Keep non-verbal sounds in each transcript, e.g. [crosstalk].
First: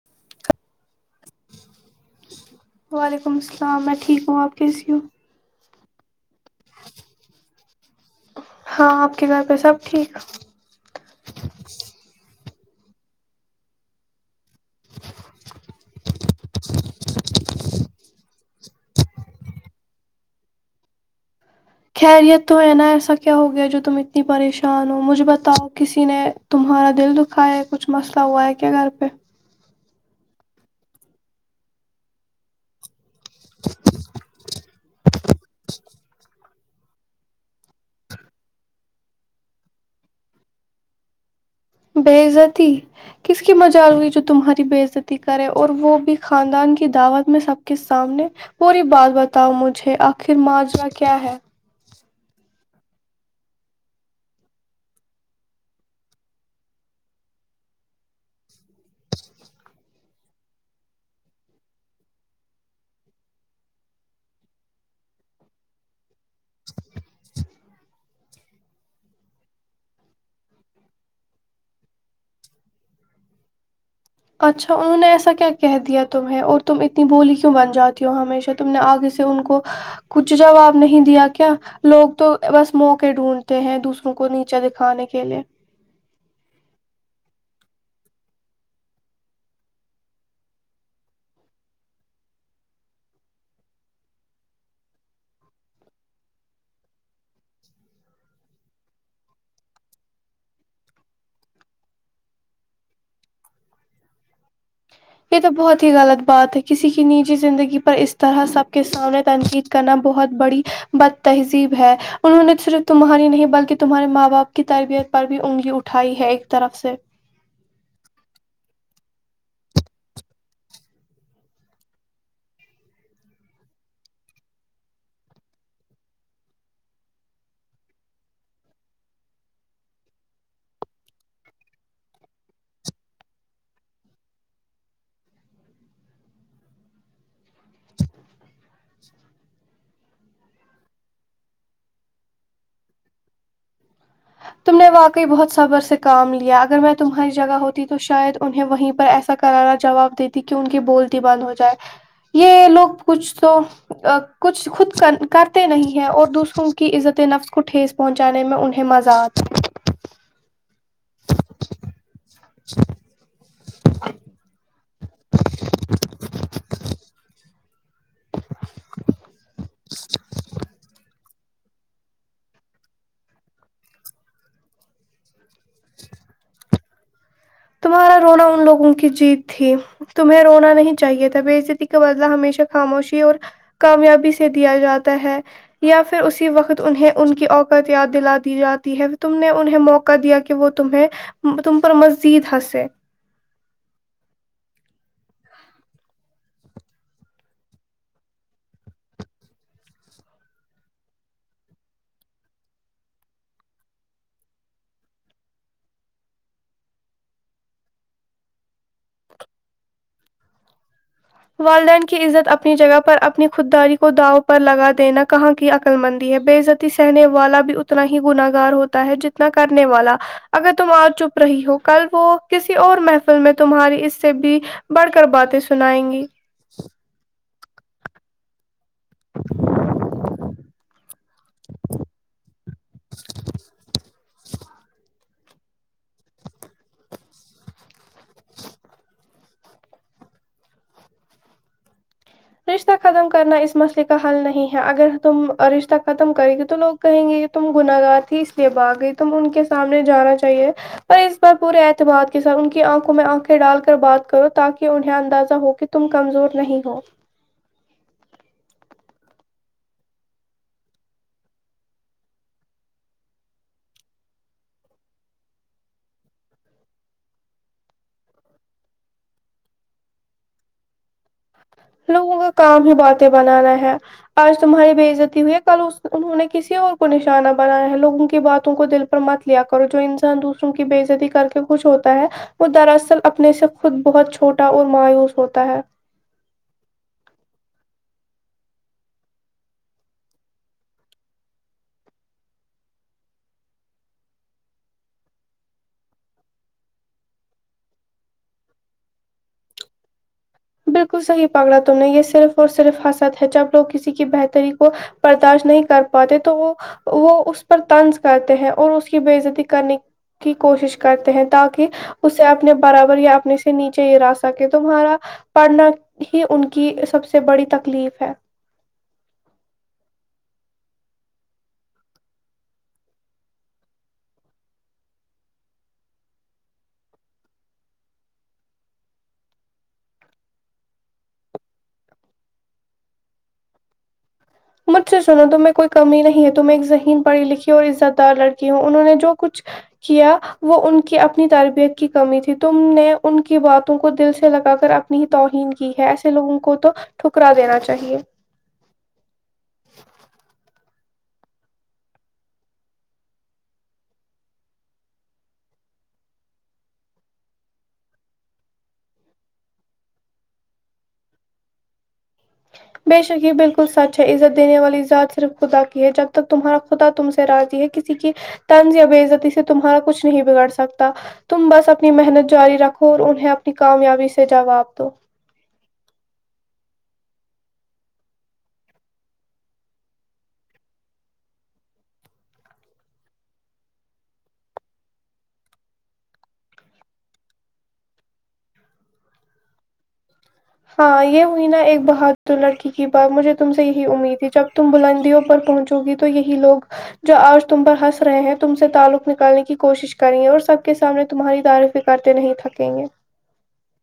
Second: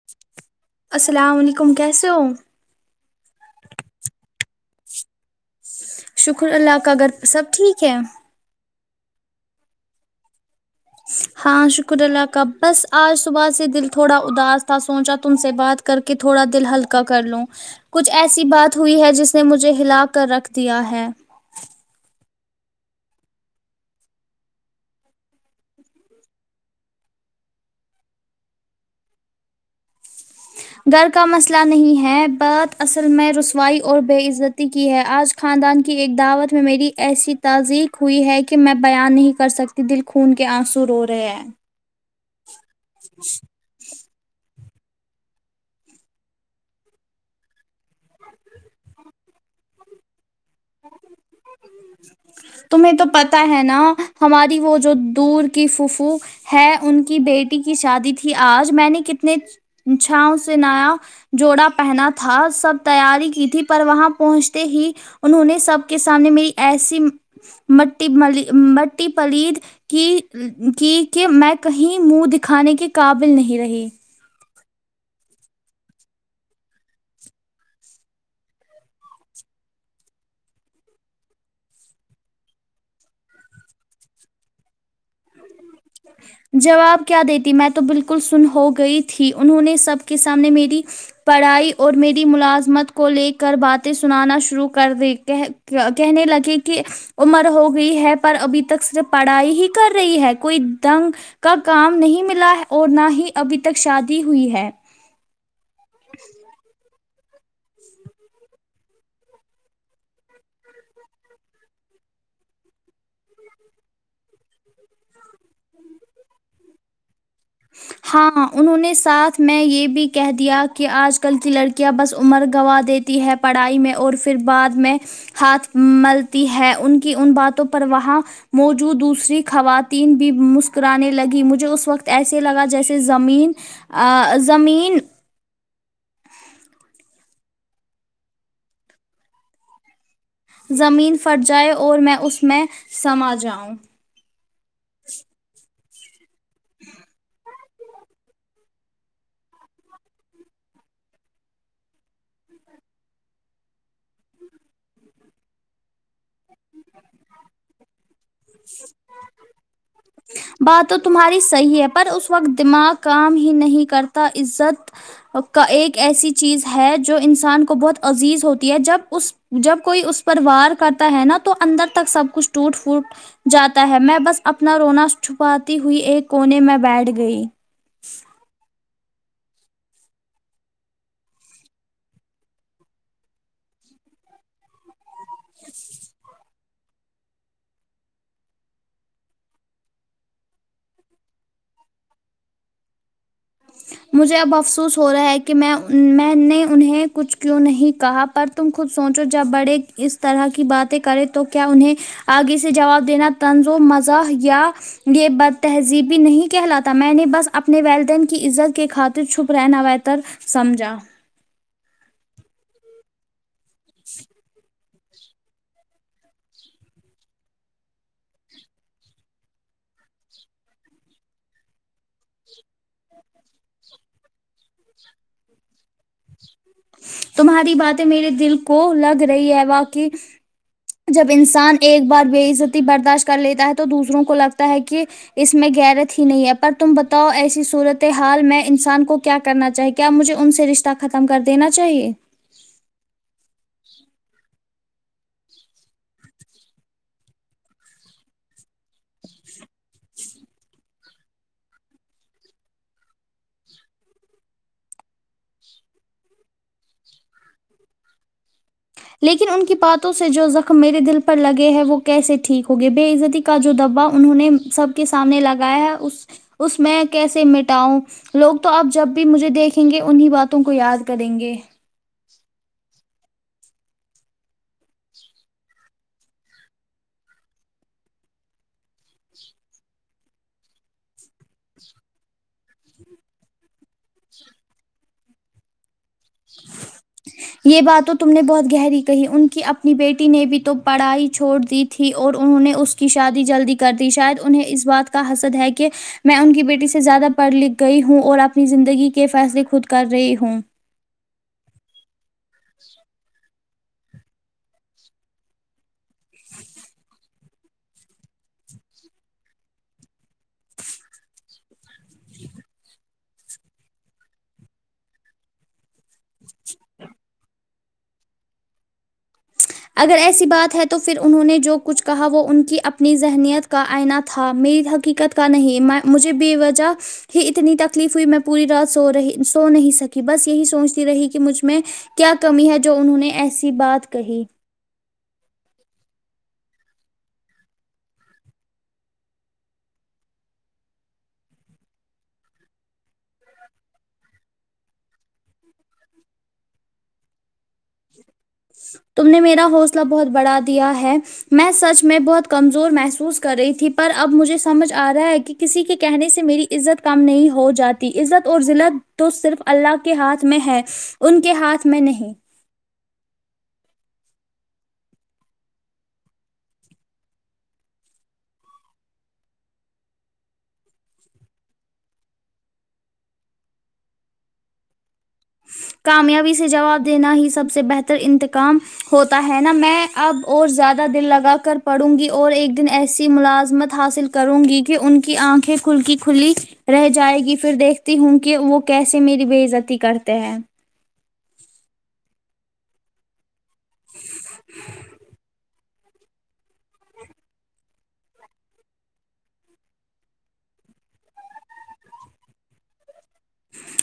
[inaudible] السلام علیکم کیسے ہو وعلیکم السلام میں ٹھیک ہوں آپ کیسی ہو شکر اللہ کا گھر پہ سب ٹھیک ہے ہاں آپ کے گھر پہ سب ٹھیک ہاں شکر اللہ کا بس آج صبح سے دل تھوڑا اداس تھا سوچا تم سے بات کر کے تھوڑا دل ہلکا کرلوں کچھ ایسی بات ہوئی ہے جس نے مجھے ہلا کر رکھ دیا ہے خیریت تو ہے نا ایسا کیا ہو گیا جو تم اتنی پریشان ہو مجھے بتاؤ کسی نے تمہارا دل دکھا ہے کچھ مسئلہ ہوا ہے کیا گھر پہ گھر کا مسئلہ نہیں ہے بٹ اصل میں رسوائی اور بے عزتی کی ہے آج خاندان کی ایک دعوت میں میری ایسی تعازیق ہوئی ہے کہ میں بیان نہیں کر سکتی دل خون کے آنسو رو رہے ہیں بیعزتی کس کی مجال ہوئی جو تمہاری بیعزتی کرے اور وہ بھی خاندان کی دعوت میں سب کے سامنے پوری بات بتاؤ مجھے آخر ماجرا کیا ہے تمہیں تو پتا ہے نا ہماری وہ جو دور کی فوفو ہے ان کی بیٹی کی شادی تھی آج میں نے کتنے چھاؤں سے نایا جوڑا پہنا تھا سب تیاری کی تھی پر وہاں پہنچتے ہی انہوں نے سب کے سامنے میری ایسی م م مٹی ملی مٹی پلید کہ کی کہ میں کہیں منہ دکھانے کے قابل نہیں رہی اچھا انہوں ایسا کیا کہہ دیا تمہیں اور تم اتنی بھولی کیوں بن جاتی ہو ہمیشہ تم نے آگے سے ان کو کچھ جواب نہیں دیا کیا لوگ تو بس موقعے ڈھونڈتے ہیں دوسروں کو نیچے دکھانے کے لیے [inaudible] جواب کیا دیتی میں تو بالکل سن ہو گئی تھی انہوں نے سب کے سامنے میری پڑھائی اور میری ملازمت کو لے کر باتیں سنانا شروع کر دے کہہ کہنے لگے کہ عمر ہو گئی ہے پر ابھی تک صرف پڑھائی ہی کر رہی ہے کوئی دنگ کا کام نہیں ملا ہے اور نہ ہی ابھی تک شادی ہوئی ہے یہ تو بہت ہی غلط بات ہے کسی کی نجی زندگی پر اس طرح سب کے سامنے تنقید کرنا بہت بڑی بد تہذیب ہے انہوں نے صرف تمہاری نہیں بلکہ تمہارے ماں باپ کی تربیت پر بھی انگی اٹھائی ہے ایک طرف سے ہاں انہوں نے ساتھ میں یہ بھی کہہ دیا کہ آج کل کی لڑکیاں بس عمر گوا دے تی ہے پڑھائی میں اور پھر بعد میں ہاتھ ملتی ہے ان کی ان باتوں پر وہاں موجود دوسری خواتین بھی مسکرانے لگی مجھے اس وقت ایسے لگا جیسے زمین آ زمین زمین پھٹ جائے اور میں اس میں سما جاؤں تم نے واقعی بہت صبر سے کام لیا اگر میں تمہاری جگہ ہوتی تو شاید انہیں وہیں پر ایسا کرارا جواب دیتی کہ ان کی بولتی بند ہو جائے یہ لوگ کچھ تو کچھ خود کرتے نہیں ہے اور دوسر روں کی عزت نفس کو ٹھیس پہنچانے میں انہیں مزہ آ بات تو تمہاری صحیح ہے پر اس وقت دماغ کام ہی نہیں کرتا عزت کا ایک ایسی چیز ہے جو انسان کو بہت عزیز ہوتی ہے جب اس جب کوئی اس پر وار کرتا ہے نا تو اندر تک سب کچھ ٹوٹ پھوٹ جاتا ہے میں بس اپنا رونا چھپاتی ہوئی ایک کونے میں بیٹھ گئی تمہارا رونا ان لوگوں کی جیت تھی تمہیں رونا نہیں چاہیے تھا بعزتی کا بدلہ ہمیشہ خاموشی اور کامیابی سے دیا جاتا ہے یا پھر اسی وقت تو انہیں ان کی اوقت یاد دلا دی جاتی ہے تم نے انہیں موقع دیا کہ وہ تمہیں تم پر مذید ہنسیں مجھے اب افسوس ہو رہا ہے کہ میں میں نے انہیں کچھ کیوں نہیں کہا پر تم خود سوچو جب بڑے اس طرح کی باتیں کریں تو کیا انہیں آگے سے جواب دینا تنظم مزاح یا یہ بد تہذیبی نہیں کہلاتا میں نے بس اپنے ولدین کے کی عزت کی خاطر چھپ رہناویتر سمجھا والدین کی عزت اپنی جگہ پر اپنی خود داری کو داو پر لگا دینا کہاں کی عقلمندی ہے بے عزتی سہنے والا بھی اتنا ہی گناہگار ہوتا ہے جتنا کرنے والا اگر تم اج چپ رہی ہو کل وہ کسی اور محفل میں تمہاری اس سے بھی بڑھ کر باتیں سنائیں گی تمہاری باتیں میرے دل کو لگ رہی ہے واقعی جب انسان ایک بار بےعزتی برداشت کر لیتا ہے تو دوسروں کو لگتا ہے کہ اس میں گیرت ہی نہیں ہے پر تم بتاؤ ایسی صورت حال میں انسان کو کیا کرنا چاہیے کیا مجھے ان سے رشتہ ختم کر دینا چاہیے رشتہ ختم کرنا اس مسئلے کا حل نہیں ہے اگر تم رشتہ ختم کرے گی تو لوگ کہیں گے یہ تم گنہگار تھی اس لیے با گئی تم ان کے سامنے جانا چاہیے پر اس بار پورے اعتماد کے ساتھ ان کی آنکھوں میں آنکھیں ڈال کر بات کرو تاکہ انہیں اندازہ ہو کہ تم کمزور نہیں ہو لیکن ان کی باتوں سے جو زخم میرے دل پر لگے ہیں وہ کیسے ٹھیک ہو گئے بےعزتی کا جو دبا انہوں نے سب کے سامنے لگایا ہے اس اس میں کیسے مٹاؤ لوگ تو آب جب بھی مجھے دیکھیں گے انہیں باتوں کو یاد کریں گے لوگوں کا کام ہی باتیں بنانا ہے آج تمہاری بے عزتی ہوئی ہے کل انہوں نے کسی اور کو نشانہ بنایا ہے لوگوں کی باتوں کو دل مت لیا کرو جو انسان دوسروں کی بےعزتی کر کے خوش ہوتا ہے وہ دراصل اپنے سے خود بہت چھوٹا اور مایوس ہوتا ہے یہ بات تو تم نے بہت گہری کہی ان کی اپنی بیٹی نے بھی تو پڑھائی چھوڑ دی تھی اور انہوں نے اس کی شادی جلدی کر دی شاید انہیں اس بات کا حسد ہے کہ میں ان کی بیٹی سے زیادہ پڑھ لکھ گئی ہوں اور اپنی زندگی کے فیصلے خود کر رہی ہوں بالکل صحیح پکڑا تمنے یہ صرف اور صرف حسد ہے جب لوگ کسی کی بہتری کو برداشت نہیں کر پاتے تو وہ وہ اس پر طنز کرتے ہیں اور اس کی بے عزتی کرنے کی کوشش کرتے ہیں تاکہ اس سے اپنے برابر یا اپنے سے نیچے گرا سکے تمہارا پڑھنا ہی ان کی سب سے بڑی تکلیف ہے اگر ایسی بات ہے تو پھر انہوں نے جو کچھ کہا وہ ان کی اپنی ذہنیت کا آئنا تھا میری حقیقت کا نہیں میں مجھے بے وجہ ہی اتنی تکلیف ہوئی میں پوری رات سو رہی سو نہیں سکی بس یہی سوچتی رہی کہ مجھ میں کیا کمی ہے جو انہوں نے ایسی بات کہی مجھ سے سنو تم میں کوئی کمی نہیں ہے تم ایک ذہین پڑھی لکھی اور عزت دار لڑکی ہوں انہوں نے جو کچھ کیا وہ ان کی اپنی تربیت کی کمی تھی تم نے ان کی باتوں کو دل سے لگا کر اب نی توہین کی ہے ایسے لوگوں کو تو ٹھکرا دینا چاہیے تم نے میرا حوصلہ بہت بڑا دیا ہے میں سچ میں بہت کمزور محسوس کر رہی تھی پر اب مجھے سمجھ آ رہا ہے کہ کسی کے کہنے سے میری عزت کم نہیں ہو جاتی عزت اور ذلت تو صرف اللہ کے ہاتھ میں ہے ان کے ہاتھ میں نہیں بے شک یہ بالکل سچ ہے عزت دینے والی ذات صرف خدا کی ہے جب تک تمہارا خدا تم سے راضی ہے کسی کی طنز یا بےعزتی سے تمہارا کچھ نہیں بگاڑ سکتا تم بس اپنی محنت جاری رکھو اور انہیں اپنی کامیابی سے جواب دو کامیابی سے جواب دینا ہی سب سے بہتر انتقام ہوتا ہے نا میں اب اور زیادہ دل لگا کر پڑھوں گی اور ایک دن ایسی ملازمت حاصل کروں گی کہ ان کی آنکھیں کھل کی کھلی رہ جائے گی پھر دیکھتی ہوں کہ وہ کیسے میری بےعزتی کرتے ہیں ہاں یہ ہوئی نہ ایک بہادر لڑکی حبا مجھے تم سے یہی امید تھی جب تم بلندیوں پر پہنچو گی تو یہی لوگ جو آج تم پر ہنس رہے ہیں تم سے تعلق نکالنے کی کوشش کریں گے اور سب کے سامنے تمہاری تعریفی کرتے نہیں تھکیں گے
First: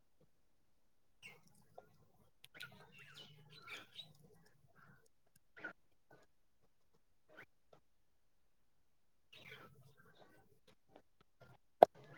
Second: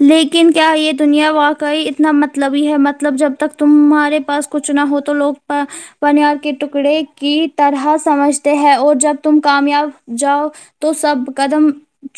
لیکن کیا یہ دنیا واقعی اتنا مطلبی ہے مطلب جب تک تمہارے پاس کچھ نہ ہو تو لوگ پ پنیار کے ٹکڑے کی طرح سمجھتے ہیں اور جب تم کامیاب جاؤ تو سب قدم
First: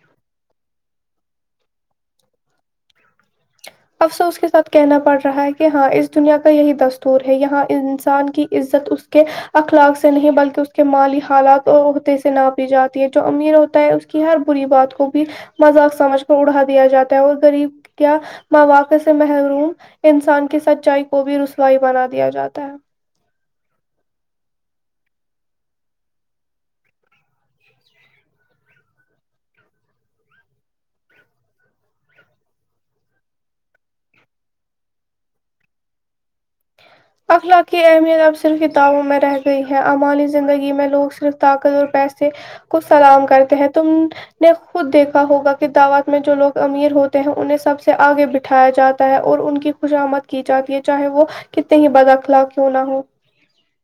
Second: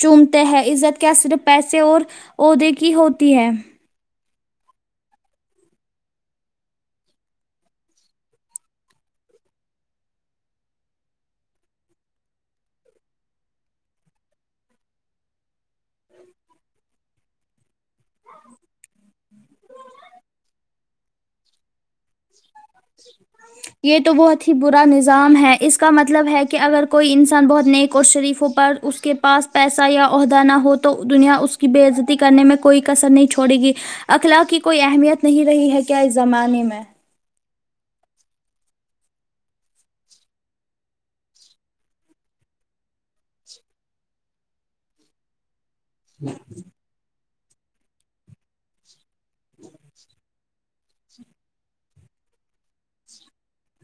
چومتے ہیں عزت کیا صرف پیسے اور عہدے کی ہوتی ہے افسوس کے ساتھ کہنا پڑ رہا ہے کہ ہاں اس دنیا کا یہی دستور ہے یہاں انسان کی عزت اس کے اخلاق سے نہیں بلکہ اس کے مالی حالات اور عہدے سے ناپی جاتی ہے جو امیر ہوتا ہے کہ ہر بری بات کو بھی مذاق سمجھ کر اڑا دیا جاتا ہے اور غریب کیا مواقع سے محروم انسان کی سچائی کو بھی رسوائی بنا دیا جاتا ہے [inaudible] یہ تو بہت ہی برا نظام ہے اس کا مطلب ہے کہ اگر کوئی انسان بہت نیک اور شریفوں پر اس کے پاس پیسہ یا عہدہ نہ ہو تو دنیا اس کی بے عزتی کرنے میں کوئی کسر نہیں چھوڑے گی اخلاق کی کوئی اہمیت نہیں رہی ہے کیا اس زمانے میں اخلاق کی اہمیت اب صرف کتابوں میں رہ گئی ہے عمالی زندگی میں لوگ صرف طاقت اور پیسے کو سلام کرتے ہیں تم نے خود دیکھا ہوگا دعوت میں جو لوگ امیر ہوتے ہیں انہیں سب سے آگے بٹھایا جاتا ہے اور ان کی خوش آمد کی جاتی ہے چاہے وہ کتنے ہی بداخلاق کیوں نہ ہو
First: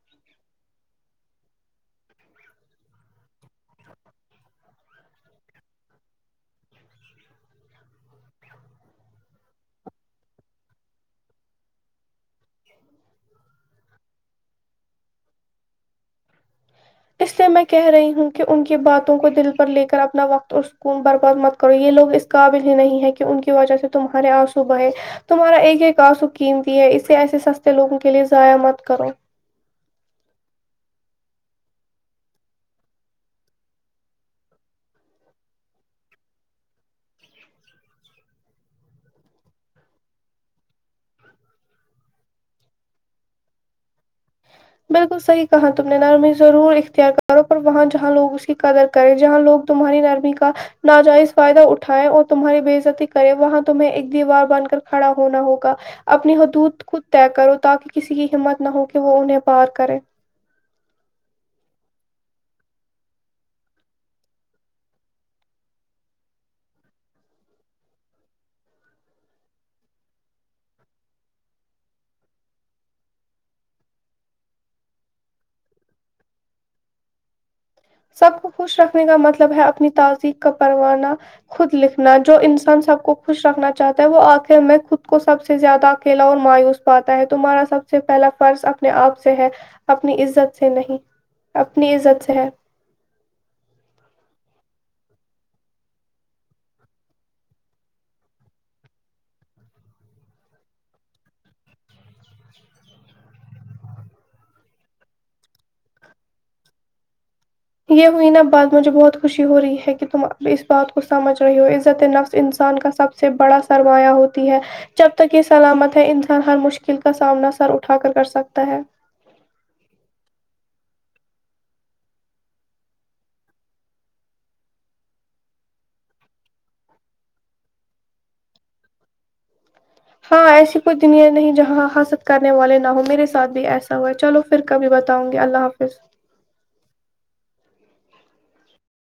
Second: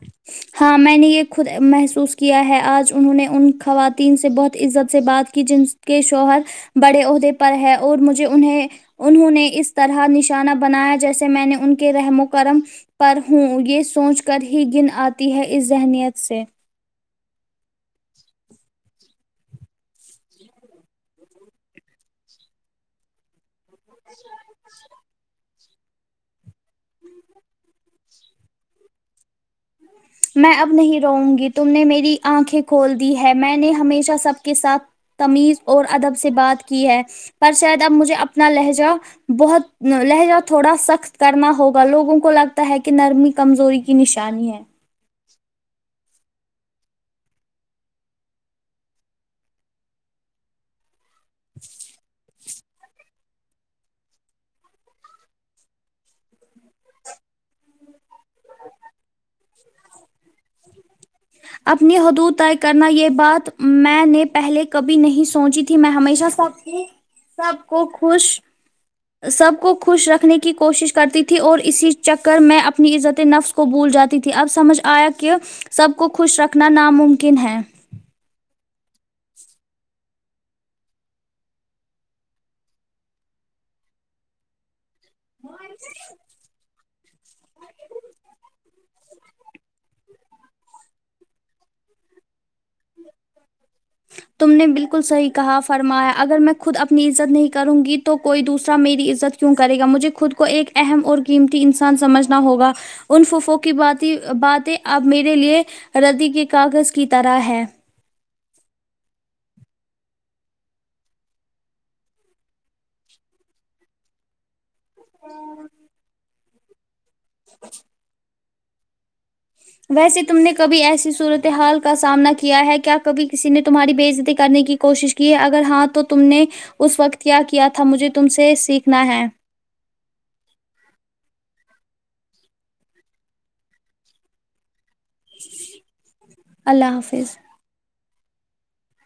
[inaudible] ہاں میں نے یہ خود محسوس کیا ہے آج انہوں نے ان خواتین سے بہت عزت سے بات کی جن کے شوہر بڑے عہدے پر ہے اور مجھے انہیں انہوں نے اس طرح نشانہ بنایا جیسے میں نے ان کے رحم و کرم پر ہوں یہ سوچ کر ہی گن آتی ہے اس ذہنیت سے اس لیے میں کہہ رہی ہوں کہ ان کی باتوں کو دل پر لے کر اپنا وقت اور سکون برباد مت کرو یہ لوگ اس قابل ہی نہیں ہے کہ ان کی وجہ سے تمہارے آنسو بہہ تمہارا ایک ایک کا آنسو قیمتی ہے اسے ایسے سستے لوگوں کے لیے ضائع مت کرو میں اب نہیں رو گی تم نے میری آنکھیں کھول دی ہے میں نے ہمیشہ سب کے ساتھ تمیز اور ادب سے بات کی ہے پر شاید اب مجھے اپنا لہجہ بہت ن لہجہ تھوڑا سخت کرنا ہوگا لوگوں کو لگتا ہے کہ نرمی کمزوری کی نشانی ہے بالکل صحیح کہا تم نے نرمی ضرور اختیار کرو پر وہاں جہاں لوگ اس کی قدر کر جہاں لوگ تمہاری نرمی کا ناجائز فائدہ اٹھائے اور تمہاری بے عزتی کرے وہاں تمہیں ایک دیوار بن کر کھڑا ہونا ہوگا اپنی حدود خود طے کرو تاکہ کسی کی ہمت نہ ہو کہ وہ انہیں پار کرے اپنی حدود طے کرنا یہ بات میں نے پہلے کبھی نہیں سوچی تھی میں ہمیشہ س سب کو خوش سب کو خوش رکھنے کی کوشش کرتی تھی اور اسی چکر میں اپنی عزتیں نفس کو بھول جاتی تھی اب سمجھ آیا کہ سب کو خوش رکھنا ناممکن ہے سب کو خوش رکھنے کا مطلب ہے اپنی تعازی کا پروانا خود لکھنا جو انسان سب کو خوش رکھنا چاہتا ہے وہ آخر میں خود کو سب سے زیادہ اکیلا ان مایوس پاتا ہے تمہارا سب سے پہلا فرض اپنے آپ سے ہے اپنی عزت سے نہیں اپنی عزت سے ہے [unintelligible] تم نے بالکل صحیح کہا فرمایا اگر میں خود اپنی عزت نہیں کروں گی تو کوئی دوسرا میری عزت کیوں کرے گا مجھے خود کو ایک اہم اور قیمتی انسان سمجھنا ہوگا ان ففو کی بات باتیں اب میرے لیے ردی کے کاغذ کی طرح ہے یہ ہوئی نہ بات مجھے بہت خوشی ہو رہی ہے کہ تم اب اس بات کو سمجھ رہے ہو عزت نفس انسان کا سب سے بڑا سرمایہ ہوتی ہے جب تک یہ سلامت ہے انسان ہر مش کل کا سامنا سر اٹھا کر سکتا ہے ویسے تم نے کبھی ایسی صورتحال کا سامنا کیا ہے کیا کبھی کسی نے تمہاری بےعزتی کرنے کی کوشش کہ اگر ہاں تو تم نے اس وقت کیا کیا تھا مجھے تم سے سیکھنا ہے ہاں ایسی کوئی دنیا نہیں جہاں حسد کرنے والے نہ ہوں میرے ساتھ بھی ایسا ہو ہے چلو پھر کبھی بتاؤں گی اللہ حافظ اللہ حافظ